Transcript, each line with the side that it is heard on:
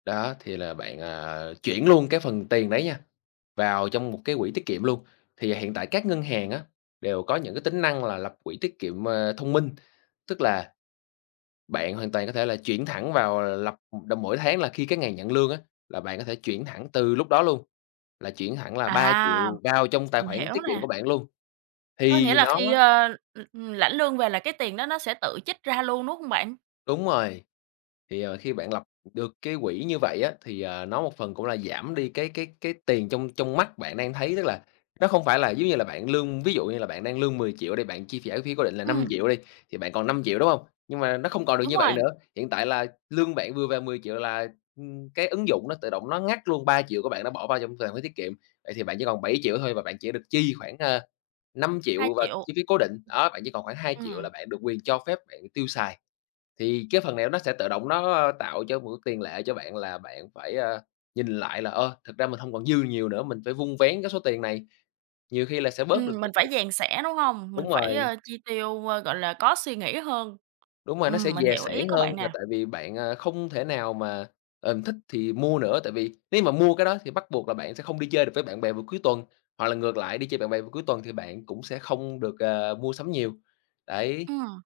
left: Đó, thì là bạn, à, chuyển luôn cái phần tiền đấy nha, vào trong một cái quỹ tiết kiệm luôn. Thì hiện tại các ngân hàng á, đều có những cái tính năng là lập quỹ tiết kiệm, à, thông minh. Tức là bạn hoàn toàn có thể là chuyển thẳng vào là lập đồ mỗi tháng là khi cái ngày nhận lương á, là bạn có thể chuyển thẳng từ lúc đó luôn, là chuyển thẳng là ba
right: À,
left: triệu vào trong tài
right: mình
left: khoản
right: hiểu
left: tiết kiệm của
right: nè.
left: bạn luôn,
right: Có nghĩa
left: thì
right: là
left: nó
right: khi, a, ừm, lãnh lương về là cái tiền đó nó sẽ tự trích ra luôn, đúng hông bạn?
left: Đúng rồi, thì, ờ, khi bạn lập được cái quỹ như vậy á thì, ờ, nó một phần cũng là giảm đi cái cái cái tiền trong trong mắt bạn đang thấy, tức là, nó hông phải là giống như là bạn lương Ví dụ như là bạn đang lương 10.000.000 đi, bạn chi trả chi phí cố định là năm
right: Ừm.
left: triệu đi, thì bạn còn 5.000.000, đúng hông? Nhưng mà nó không còn được
right: Đúng
left: như vậy
right: rồi.
left: nữa. Hiện tại là lương bạn vừa về 10.000.000 là, ừm, cái ứng dụng nó tự động nó ngắt luôn 3.000.000 của bạn nó bỏ vào trong tài khoản tiết kiệm, vậy thì bạn chỉ còn 7.000.000 thôi và bạn chỉ được chi khoảng, ờ, năm
right: hai
left: triệu vào
right: triệu.
left: chi phí cố định. Đó, bạn chỉ còn khoảng 2.000.000
right: Ừm.
left: là bạn được quyền cho phép bạn tiêu xài. Thì cái phần này nó sẽ tự động nó, a, tạo cho một cái tiền lệ cho bạn là bạn phải, a, nhìn lại là, ờ, thực ra mình hông còn dư nhiều nữa, mình phải vun vén cái số tiền này, nhiều khi là sẽ bớt được.
right: Ừm, mình phải
left: [unintelligible]
right: dè sẻn, đúng hông? Mình
left: Đúng
right: phải,
left: rồi.
right: a, chi tiêu, a, gọi là, có suy nghĩ hơn.
left: Đúng rồi, nó sẽ
right: Ừm, mình
left: dè
right: hiểu ý
left: sẻn
right: của
left: hơn
right: bạn
left: là
right: nè.
left: tại vì bạn, à, không thể nào mà, ừm, thích thì mua nữa, tại vì nếu như mà mua cái đó thì bắt buộc là bạn sẽ không đi chơi được với bạn bè vào cuối tuần. Hoặc là ngược lại, đi chơi bạn bè vào cuối tuần thì bạn cũng sẽ không được, ờ, mua sắm nhiều, đấy.
right: Ừm.